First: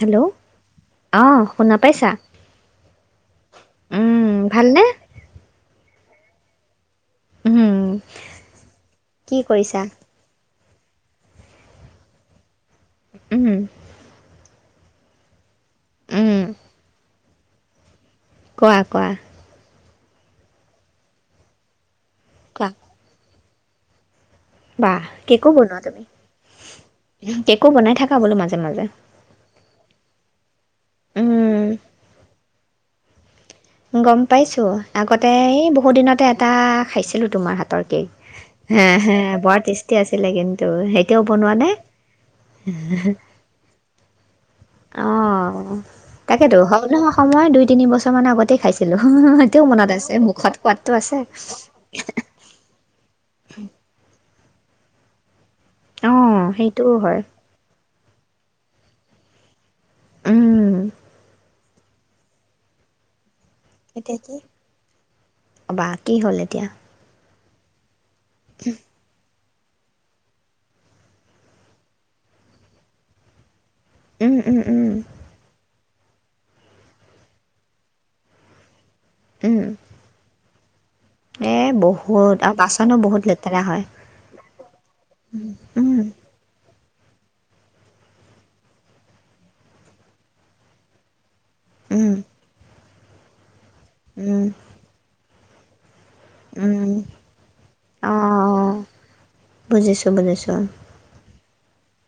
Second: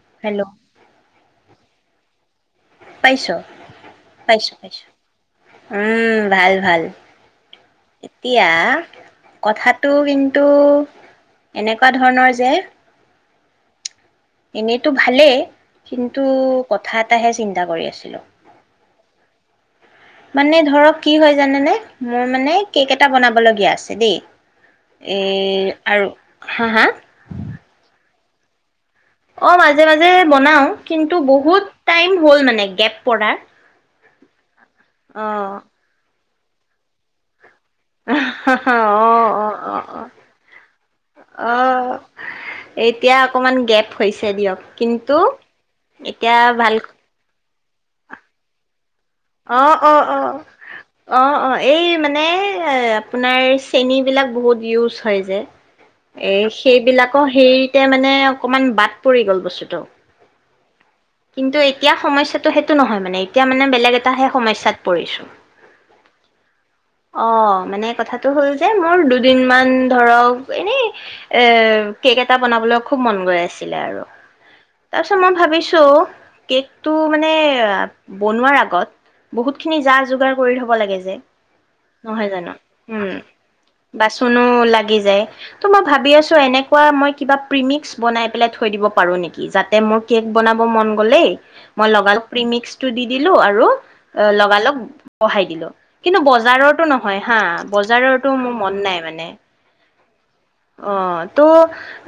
Hello আহ শুনা পাইছা। পাইছোঁ উম পাইছোঁ ভালনে পাইছোঁ উম ভাল ভাল উম এতিয়া কি কৰিছা কথাটো কিন্তু এনেকুৱা ধৰণৰ যে উম এনেইতো ভালেই কিন্তু উম কথাত এটাহে চিন্তা কৰি আছিলোঁ কোৱা কোৱা মানে ধৰক কি হয় জানেনে মই মানে কেক এটা বনাব লাগিব আছে দেই বা কেকো এই বনোৱা তুমি আৰু হা হা কেকো বনাই থাকা খাও বোলো মাজে মাজে অ মাজে মাজে বনাও কিন্তু উম বহুত টাইম হ'ল মানে কেব প্ৰদাৰ গম পাইছোঁ ত আগতে এই বহুত দিনতে এটা খাইছিলোঁ তোমাৰ হাত অ অ এহে বৰ অ অ টেচটি আছিলে কিন্তু এতিয়াও বনোৱা অ নে এতিয়া অকমান গেপ হৈছে দিয়ক কিন্তু অহ এতিয়া তাকেতো হ ভাল নহয় সময় তিনিবছৰমান আগত তে খাইছো অ অ অ আছে অ অ এই মানে এ আপোনাৰ চেনী বিলাক বহুত ইউজ হয় যে এ অঁ সেইটোও হয় সেইবিলাকৰ সেই এতিয়া মানে অকণমান বাট পৰি গ'ল বস্তুটো উম কিন্তু এতিয়া সমস্যাটো সেইটো নহয় মানে এতিয়া মানে বেলেগ এতিয়া এটাহে কি সমস্যয়াত পৰিছো বা কি হ'ল এতিয়া অ মানে কথা তো হ'ল যে মোৰ দু দিন মান ধৰক এনেই এ কেক এটা বনাবলৈ খুব মন গৈ আছে আৰু উম উম উম তাৰ পিছত মই ভাবিছো চ' কেকটো মানে এ বনোৱাৰ আগত বহুত উম খিনি যা যোগাৰ কৰি থ'ব লাগে যে এ, নহয় বহুত জানো আৰু বাচনো উম বহুত লেতেৰা হয় বাচনো লাগি যায় ত' মই উম ভাবি আছো এনেকে। কোৱা মই কিবা প্ৰিমিক্স বনাই পেলাই থৈ দিব পাৰোঁ নেকি যাতে মোৰ কেক বনাব মন গ'লেই মই উম লগালো প্ৰিমিক্স টো দি দিলো আৰু অ' উম লগালগ বহাই দিলো। কিন্তু বজাৰত। সেইটো উম নহয় হা বজাৰতো মোৰ মন নাই মানে। ত' বুজিছোঁ। অ' তো।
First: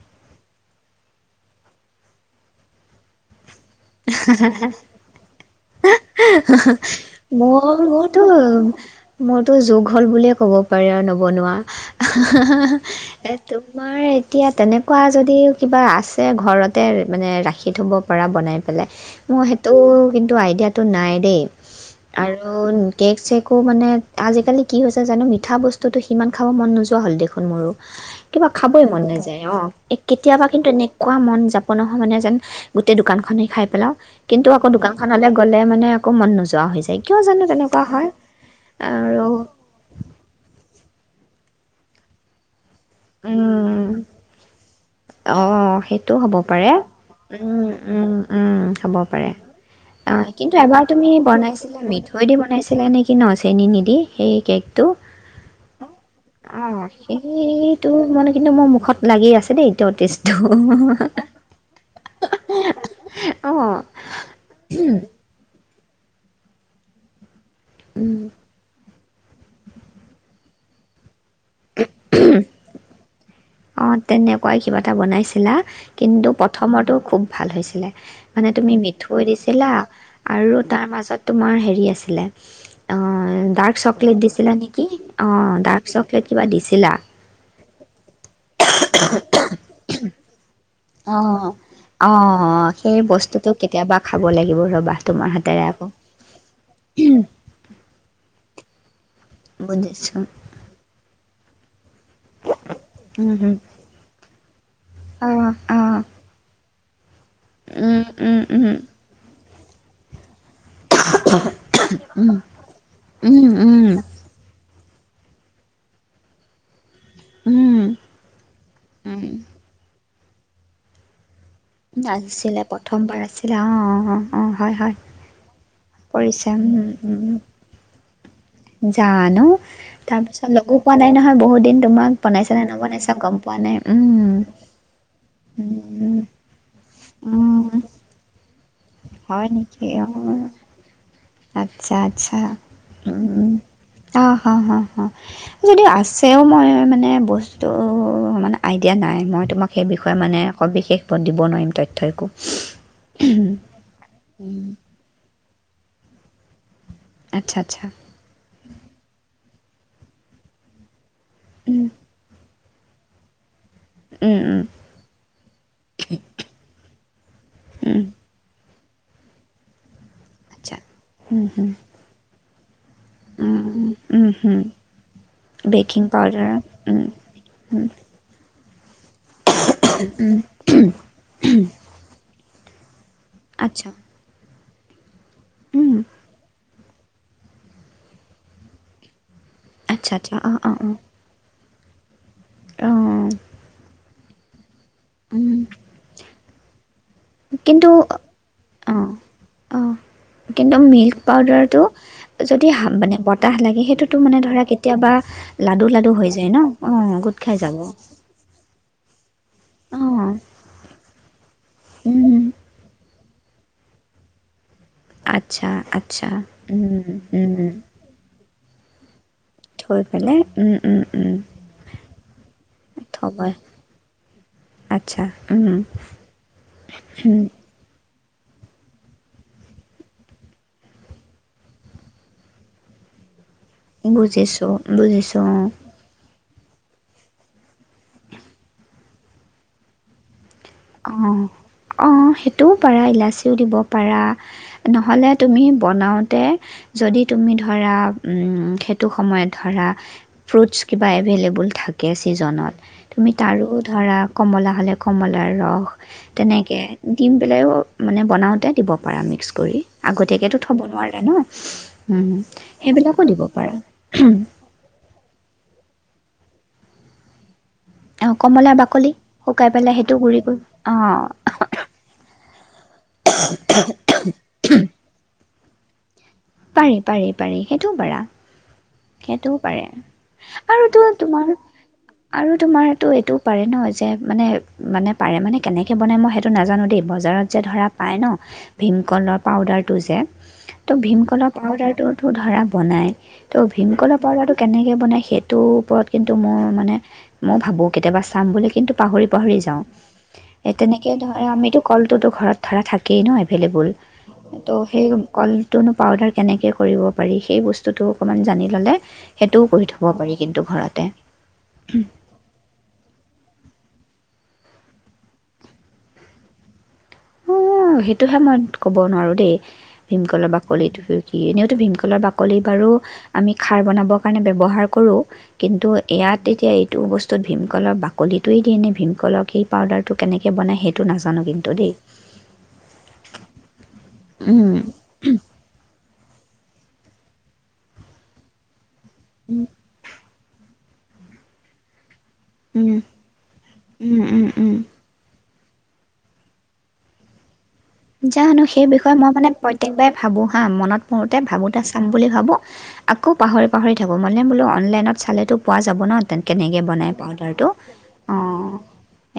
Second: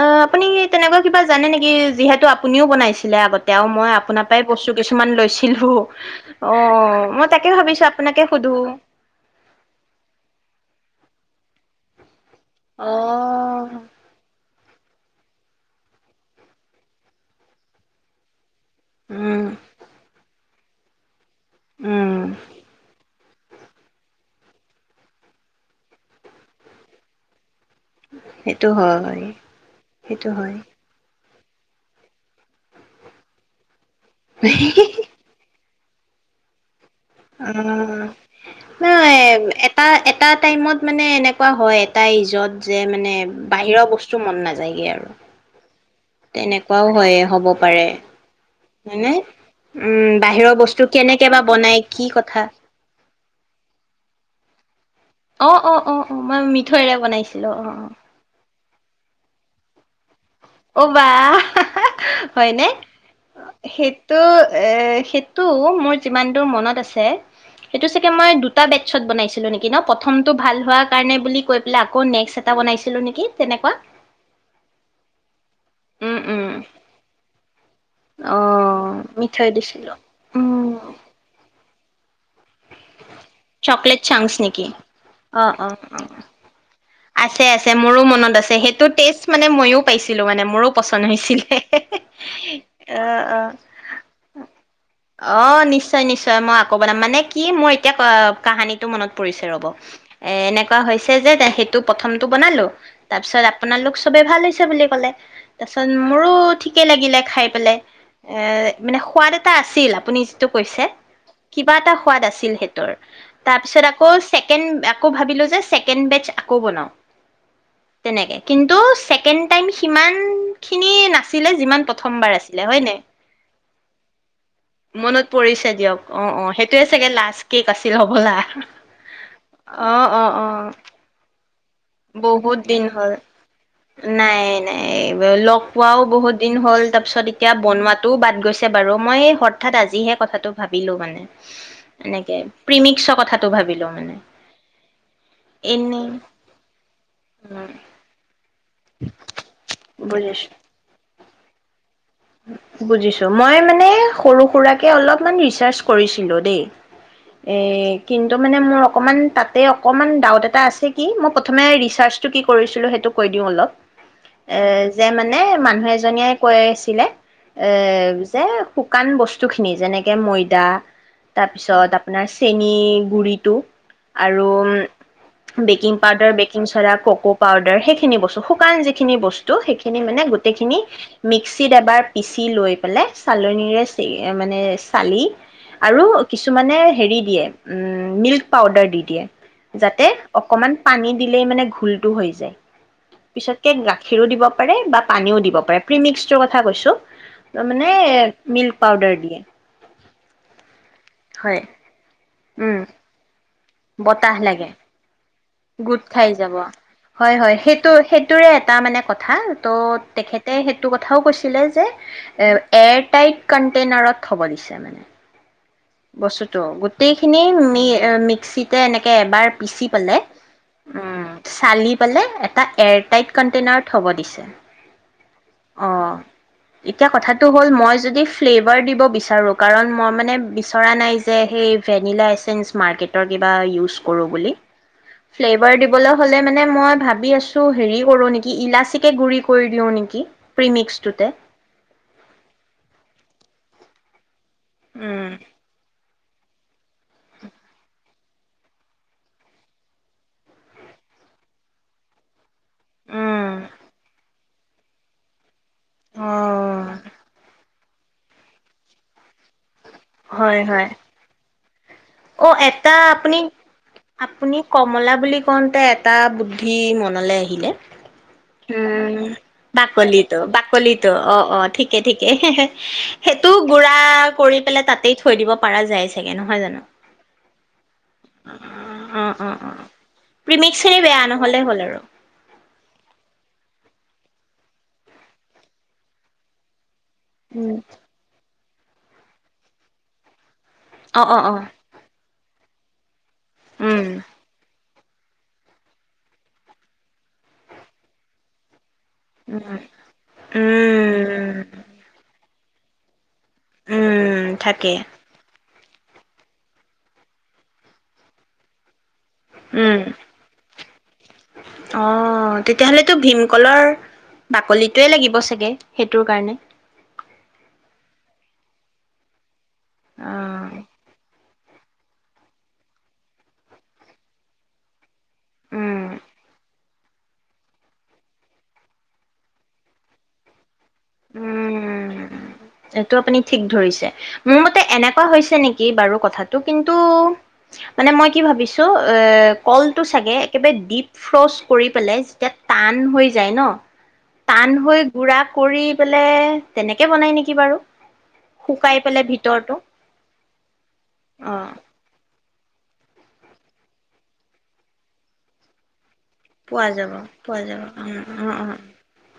অ' আপুনি তেনেকুৱা কিবা জানে নেকি যিহেতু আপুনিও বনাইছিলে আগতে। মই আপোনাৰ পৰাই বস্তু কিছুমান লৈছিলো অ মই তাকে মোৰ ভাবিছো আপোনাকে মোৰতো সুধো মোৰতো যোগ হ'ল বুলিয়ে ক'ব পাৰি আৰু ন। বনোৱা। অ তোমাৰ এতিয়া তেনে। কোৱা যদি কিবা আছে ঘৰতে মানে ৰাখি থব পৰা বনাই পেলাই। উম মোৰ সেইটো কিন্তু আইডিয়া টো নাই দে। উম, আৰু কেক চেক। আকৌ মানে আজিকালি কি হৈছে জানো মিঠা বস্তুটো সিমান খাব মন নোযোৱা হ'ল দেখোন মোৰো। কিবা সেইটো খাবই মন হয়, নাযায় অ' এ সেইটো কেতিয়াবা হয়। কিন্তু এনেকুৱা মন যায়। যাপ নহয় মানে যেন গোটেই দোকানখনেই খাই। হেল্ল' কিন্তু আকৌ দোকান খলৈ গ'লে মানে। আকৌ মন নোযোৱা হৈ যায়। কিয় জানো তেনেকুৱা উম, হয় নহয় আৰু এটা এটা টাইমত মানে এনে। এনেকুৱা হয় এটা ইজত। যে মানে উম বাহিৰৰ বস্তু মন নাযায়গে আৰু। অ সেইটো হ'ব পাৰে তেনেকুৱাও হয় হ'ব পাৰে উম উম হ'ব হয়নে? পাৰে উম, অ' বাহিৰৰ কিন্তু বস্তু এবাৰ তুমি কেনেকে বা বনাই বনাইছিলা কি মিঠৈ দি কথা। বনাইছিলা নেকি ন চেনি নিদি সেই। এক। অ - অ -অ- অ মই মিঠৈৰে বনাইছিলো অ' সেইটো কিন্তু মোৰ মুখত লাগি আছে দেই এতিয়াও টেষ্ট। অ' বা হয়নে? অ সেইটো এ সেইটো মই যিমান দূৰ মনত আছে সেইটো চাগে মই দুটা বেত পিছত বনাইছিলো নেকি ন প্ৰথমটো ভাল হোৱা কাৰণে বুলি গৈ পেলাই আকৌ নেক্স এটা বনাইছিলো নেকি তেনেকুৱা অঁ তেনেকুৱাই কিবা এটা বনাইছিলা উম কিন্তু উম প্ৰথমটো খুব ভাল হৈছিলে অ মানে তুমি মিঠৈ দিছিলা দিছিলো আৰু উম তাৰ মাজত তোমাৰ হেৰি শুই আছিলা অঁ ডাৰ্ক চকলেট দিছিলা নেকি অ অঁ অ ডাৰ্ক অ চকলেট কিবা দিছিলা আছে আছে মোৰো মনত সেইটো টেষ্ট মানে মইয়ো পাইছিলো মানে মোৰো পচন্দ অঁ হৈছিলে অঁ সেই অহ অঁ বস্তুটো কেতিয়াবা খাব লাগিব ৰ'বা তোমাৰ অঁ অঁহ হাতেৰে আকৌ নিশ্চয় নিশ্চয় মই আকৌ বনাম মানে কি মোৰ এতিয়া কাহানীটো মনত পৰিছে ৰ'ব বুজিছো এ এনেকুৱা হৈছে যে সেইটো প্ৰথমটো বনালো তাৰ উম পিছত হুম আপোনালোক চবে ভাল চব অঁ তাৰপিছত অঁ মোৰো ঠিক লাগিলে খাই পেলাই উম এ উম উম মানে সোৱাদ এটা এটা আছিল আপুনি কৈছে কিবা এটা সোৱাদ উম আছিল সেইটো আৰু উম তাৰ পাছত উম আকৌ ছেকেণ্ড আকৌ ভাবিলো যে ছেকেণ্ড বেচ আকৌ' বনাওঁ উম তেনেকে কিন্তু উম ছেকেণ্ড টাইম সিমান খিনি না নাছিলে প্ৰথমবাৰ আছিলে অ অ অ অ হয় হয় মনত পৰিছে দিয়ক অঁ অঁ কৰিছে সেইটয়ে চাগে লাষ্ট কেক আছিল হ'বলা যানো অ তাৰ অ অ পিছত লগো পোৱা নাই নহয় বহুতদিন বহুত দিন হ'ল উম নাই নাই এ লগ পোৱাও উম বহুত দিন হ'ল তাৰ পিছত এতিয়া উম বনোৱাটোও বাদ গৈছে ছে বাৰু মই হয় হঠাৎ নেকি অ আজিহে কথাটো ভাবিলোঁ মানে আচ্ছা এনেকে আচ্ছা প্ৰিমিক্সৰ উম কথাটো উম ভাবিলো মানে অঁ হা হ যদিও এনেই আছেও মই বস্তু মানে আইডিয়া নাই মই তোমাক সেই বিষয়ে মানে বুজিছো একো বিশেষ দিব নোৱাৰিম তাত বুজিছো মই মানে সৰু সুৰাকে অলপমান ৰিচ চাৰ্জ কৰিছিলোঁ দেই আচ্ছা আচ্ছা এ কিন্তু মানে মোৰ অকণমান তাত তাতে অকনমান ডাউট এটা আছিল কি মই প্ৰথমে উম ৰিচাৰ্জটো কি কৰিছিলো সেইটো কৈ দিওঁ অলপ উম এ উম যে মানে মানুহ এজনীয়ে কৈ আছিলে এ উম যে শুকান বস্তু খিনি যেনেকে জেনেকে ময়দা আচ্ছা উম হুম তাৰপিছত আপোনাৰ চেনি গুৰিটো উম আৰু হুম baking powder powder baking soda উম, কক' পাউডাৰ সেইখিনি বস্তু [unintelligible] বস্তু সেইখিনি মানে গোটেই খিনি মিক্সিত এবাৰ সি লৈ পেলাই চালনিৰে আচ্ছা [inaudible] মানে চালি উম, আৰু কিছুমানে হেৰি দিয়ে নিউত পাউডাৰ দি দিয়ে যাতে আচ্ছা আচ্ছা অঁ অকমান অঁ অঁ পানী দিলেই মানে ফুলটো হয় অঁ পিছত কেক কাপ খিৰো দিব পাৰে বা পানীও দিব উম, পাৰে প্ৰিমিক্সৰ কথা কৈছোঁ ত কিন্তু মানে মিল্ক অ', পাউডাৰ দিয়ে অ', কিন্তু মি হয় পাউদাৰটো যদি উম মানে বতাহ লাগে সেইটোতো বতাহ মানে ধৰা লাগে কেতিয়াবা লাডু গোট লাডু হৈ খাই যায় যাব ন' অ', হয় গোট খাই হয় যাব সেইটো সেইটোৰে এটা মানে এনে কথা ত' অ', তেখেতে সেইটো কথাও কৈছিলে যে উম, এ এয়াৰটাইট কণ্টেইনাৰত থ'ব দিছে মানে আঠ বস্তুতটো গোটেইখিনি উম। মি এ মিক্সিত জে এনে উ এই বাৰ থৈ পিচিপেলাই পেলাই উম, উম, উম, চালি পেলাই এটা এয়াৰটাইড থ'ব কণ্টেইনাৰত থব দিছে, আচ্ছা উম, অ এতিয়া কথা উম, তো হ'ল জে ফ্লেভাৰ দিব বিচাৰোঁ কাৰণ মই মানে চৰা নাই যে সেই ভেনিলাইচেন্স মাৰ্কেটৰ দিম বা ইউচ কৰো বুলি বুজিছোঁ বুজিছোঁ অ'। ফ্লেভাৰ দিবলে হলে মানে মই ভাবি আছো হেৰি কৰো নেকি ইলাচিকে গুৰি কৰি দিও নেকি অ প্ৰিমিক্সটোতে। অ সেইটোও পাৰা ইলাচিও দিব পাৰা নহলে উম তুমি বনাও তে যদি তুমি ধৰা সেইটো সময়ত ধৰা ফ্ৰুটচ কিবা এভেইলেবল থাকে চিজনৰ উম তাৰও ধৰা কমলা হলে কমলা এ ৰহ তেনেকে অ'। দিম পেলাইও মানে বনাওঁতে দিব পাৰা মিক্স কৰি হয় আগতীয়াকো থব হয় নোৱাৰে ন উম অ' এটা সেইবিলাকো আপুনি দিব পাৰা আপুনি কমলা বুলি কওঁতে এটা বুদ্ধি মনলৈ আহিলে অ', কমলা বাকলি উম শুকাই পেলাই সেইটো বাকলিতো গুৰি কৰি বাকলিতো অ অ ঠিকে ঠিকে সেইটো গুড়া কৰি পেলাই তাত দিব পৰা যায় চাগে নহয় জানো পাৰি পাৰি পাৰি সেইটোও পাৰা অ অ সেইটোও অ পাৰে আৰু প্ৰিমিক্সখিনি তো বেয়া তোমাৰ নহ'লে হ'ল আৰু আৰু তোমাৰটো এইটোও পাৰে ন যে মানে মানে পাৰে মানে কেনেকৈ বনায় মই সেইটো নাজানো দেই বজাৰত যে ধৰা পায় ন ভীমকলৰ পাউদাৰটো যে ত অ অ অলপ অ পাউডাৰটোতো ধৰা বনায়। ত' উম ভীমকলৰ পাউদাৰটো কেনেক কে বনায় সেইটোৰ ওপৰত কিন্তু মই মানে ময়ো ভাবো কেতিয়াবা চাম বুলি কিন্তু পাহৰি পাহৰি উম যাওঁ এ তেনেকে ধৰা উম আমিতো কলটোতো ঘৰত ধৰা থাকেই ন এভেইলেবল উম ত' থাকে সেই কল তন [unintelligible] পাউদাৰ কেনেকে কৰিব পাৰি সেই বস্তুটো অকণমান জানি ল'লে সেইটোও কৰি উম থ'ব পাৰি কিন্তু ঘৰতে অহ তেতিয়াহলেতো ভীমকলৰ বাকলিটোৱে লাগিব চাগে সেইটোৰ কাৰণে উমহ সেইটোহে মই ক'ব নোৱাৰো দেই অ ভীমকলৰ বাকলিটো কি এনেও টো ভীমকলৰ বাকলি বাৰু আমি খাৰ বনাবৰ কাৰণে ব্যৱহাৰ কৰোঁ কিন্তু উম এয়াত এতিয়া এত টো বস্তুত ভীমকলৰ বাকলিটোৱেই দিয়ে নে, ভীমকলৰ এই পাউদাৰটো কেনেকৈ বনায় সেই টো নাজানো কিন্তু দেই। উম। এইটো আপুনি ঠিক ধৰিছে। মোৰ উম, মতে এনেকুৱা হৈছে নেকি বাৰু কত থাটো কিন্তু, মানে মই কি ভাবিছ তো এ, কল টো চাগে একেবাৰে ডিপ ফ্ৰচ কৰি পেলাই উম, টান হৈ যায় ন? উম, উম, টান উম। হৈ গুৰা কৰি পেলে, তেনেকে বনায় নেকি বাৰু? জানো সেই শুকাই বিষয়ে পেলাই মই মানে ভিতৰটো প্ৰত্যেকবাৰে ভাবো। আ, মনত পৰোঁতে অ ভাবোঁতে চাম বুলি ভাবোঁ, আকৌ পাহৰি পাহৰি থাকোঁ। মানে বোলো অনলাইনত চালেতো পোৱা যাব ন [unintelligible] কেনেকে পোৱা বনাই যাব পোৱা পাওদাৰটো, যাব অ',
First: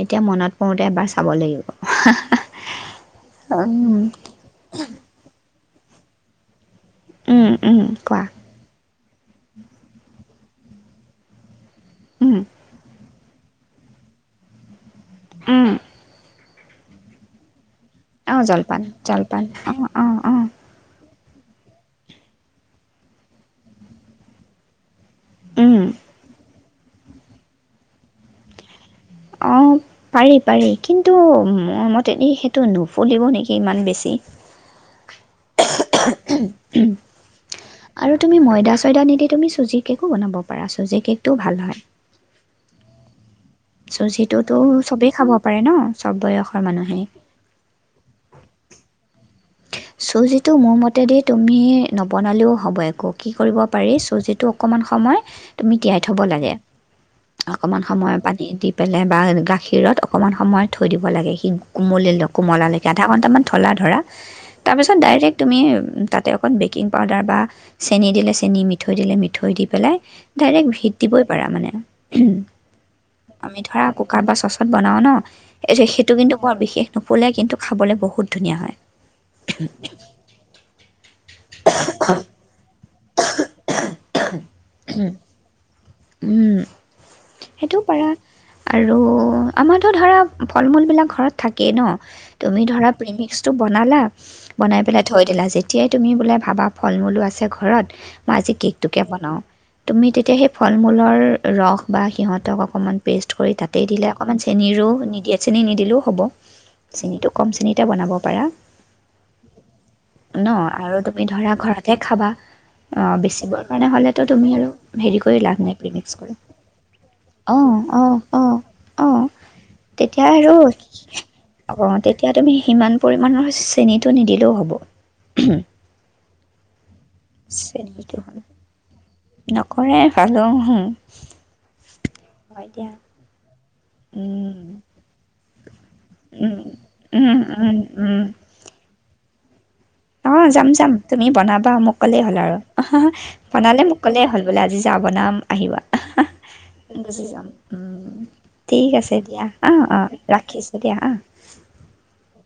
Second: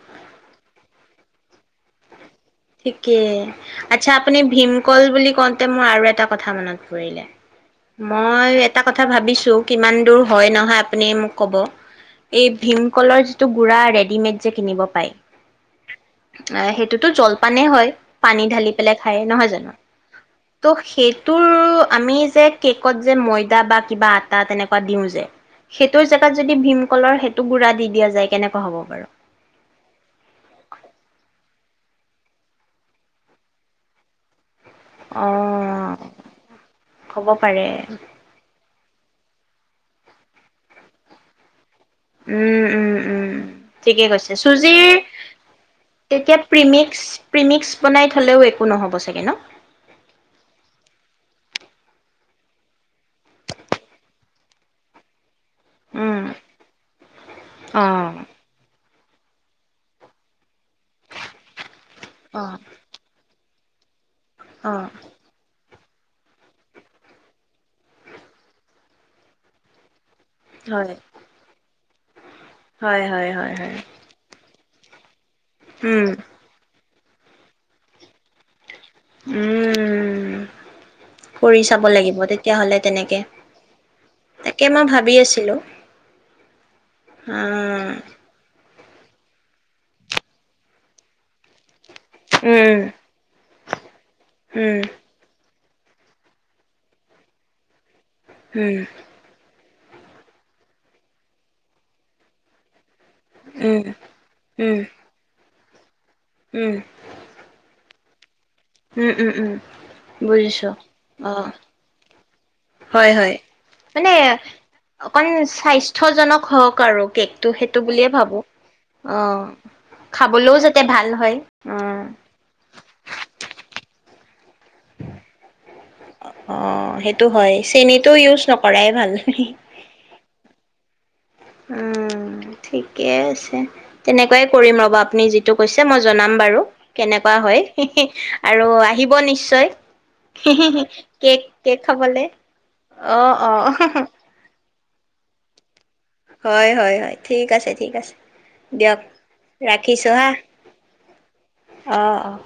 এতিয়া মনত পৰোঁতে এবাৰ চা [unintelligible] লাগিব [inaudible] ঠিক কে, উম, আচ্ছা আপুনি ভীমকল বুলি কওঁত তে মোৰ আৰু এটা কথা মনত পৰিলে। উম, উম, কোৱা মই এটা কথা ভাবিছোঁ, কিমান দূৰ হয় নহয় আপুনি মোক ক'ব। উম, এই ভীমকলৰ যি টো গুড়া ৰেডিমেড যে কিনিব পায়। উম। এ সেইটোতো জল পানেই হয়। পানী অ', ঢালি জলপান পেলাই খায় জলপান নহয় জানো? অ', অ', অ', ত' সেই তোৰ আমি যে কেকত যে ময়দা বা কিবা আটা তেনেকুৱা দিও য উম, সেইটোৰ জেগাত যদি ভীম কলৰ সেইটো গুড়া দি দিয়া যায়, কেনেকুৱা হব বাৰু? অ পাৰি পাৰি, কিন্তু মোৰ মতেদি সেইটো নুফুলিব নেকি ইমান বেছি! অ'। অ', কব পাৰে। আৰু তুমি ময়দা নিদি তুমি চুজিৰ কেকো বনাব পাৰা, চুজিৰ কেকটোও ভাল হয়। উম, উম, উম। ঠিকে কৈছে, চুজিটোতো চুজিৰ চবেই খাব পাৰে ন চব তেতিয়া বয়সৰ মানুহে। প্ৰিমিক্স প্ৰিমিক্স বনাই থলেও একো নহব চাগে ন? চুজিটো মোৰ মতেদি তুমি নবনালেও হ'ব একো, কি কৰিব পাৰি চুজিটো অকণমান সময় তুমি তিয়াই থ'ব উম লাগে অ অকণমান সময় পানী দি পেলাই বা গাখীৰত অকণমান সময় থৈ দিব লাগে সি কোমলিল লও অ কোমলা লৈকে আধা ঘণ্টামান থলা ধৰা তাৰ পিছত অ ডাইৰেক্ তুমি? তাতে অকণ বেকিং পাউদাৰ বা চেনি দিলে চেনি মিঠৈ দিলে মিঠৈ দি পেলাই ডাইৰেক্ট ভিত দিবই পাৰা মানে হয় হয় হয় হয় আমি হয় ধৰা কুকাত বা চচত বনাওঁ ন এই উম সেইটো কিন্তু বৰ বিশেষ নুফুলে কিন্তু খাবলৈ বহুত ধুনীয়া হয় উম কৰি চাব লাগিব তেতিয়াাহলে তেনেকে তাকে মই ভাবি আছিলো উম সেইটোও আহ পাৰা আৰু আমাৰতো ধৰা ফল মূলবিলাক ঘৰত থাকেই ন তুমি উম ধৰা প্ৰিমিকচ টো বনালা বনাই উম পেলাই থৈ দিলা যি। তেতিয়াই তুমি বোলে ভাবা ফল মূলো আছে ঘৰত মই আজি উম কেকটোকে বনাওঁ তুমি তেতিয়া হে ফল মূলৰ ৰস বা সিহঁতক অকণমান পে'ষ্ট কৰি তাতে উম দিলে অকণমান উম চেনীৰো নিদিয়ে চেনি নিদিলোঁ হ'ব উম চেনিটো কম চেনিতে বনাব। পাৰা। উম উম উম ন বুজিছো আৰু তুমি অ ধৰা ঘৰতে খাবা অ হয় হয় বেচিবৰ কাৰণে মানে হলেতো তুমি আৰু হেৰি অকণ পাৰিলা প্ৰেমিকচ কৰি স্বাস্থ্যজনক হওক আৰু কেকটো অ সেইটো অ বুলিয়ে ভাবো অ অ তেতিয়া আৰু খাবলৈও যাতে ভাল হয় অ অকণমান তেতিয়া তুমি সিমান পৰিমান হৈছ চেনিটো নিদিলেও হ'ব উম অ সেইটো। হয় চেনিটো ইউজ নকৰাই ভালে হে -হে নকৰে ভালো হো উম হয় দিয়া ঠিকে আছে তেনেকুৱাই কৰিম ৰ'ব আপুনি যিটো কৈছে মই জনাম বাৰু কেনেকুৱা হয় আৰু আহিব নিশ্চয় চয়। অ', যাম, যাম তুমি বনাবা মোক ক'লেই খাবলে হ'ল, আৰু অঁ অঁ বনালে মোক ক'লে হ'ল বোলে আজি যা বনাম আহিবা। হয় হয় হয় গুচি যাম ঠিক আছে ঠিক উম, আছে। ঠিক দিয়ক আছে দিয়া অ', অ', ৰাখিছোঁ হা ৰাখিছোঁ দিয়া অ'। অঁ অঁ।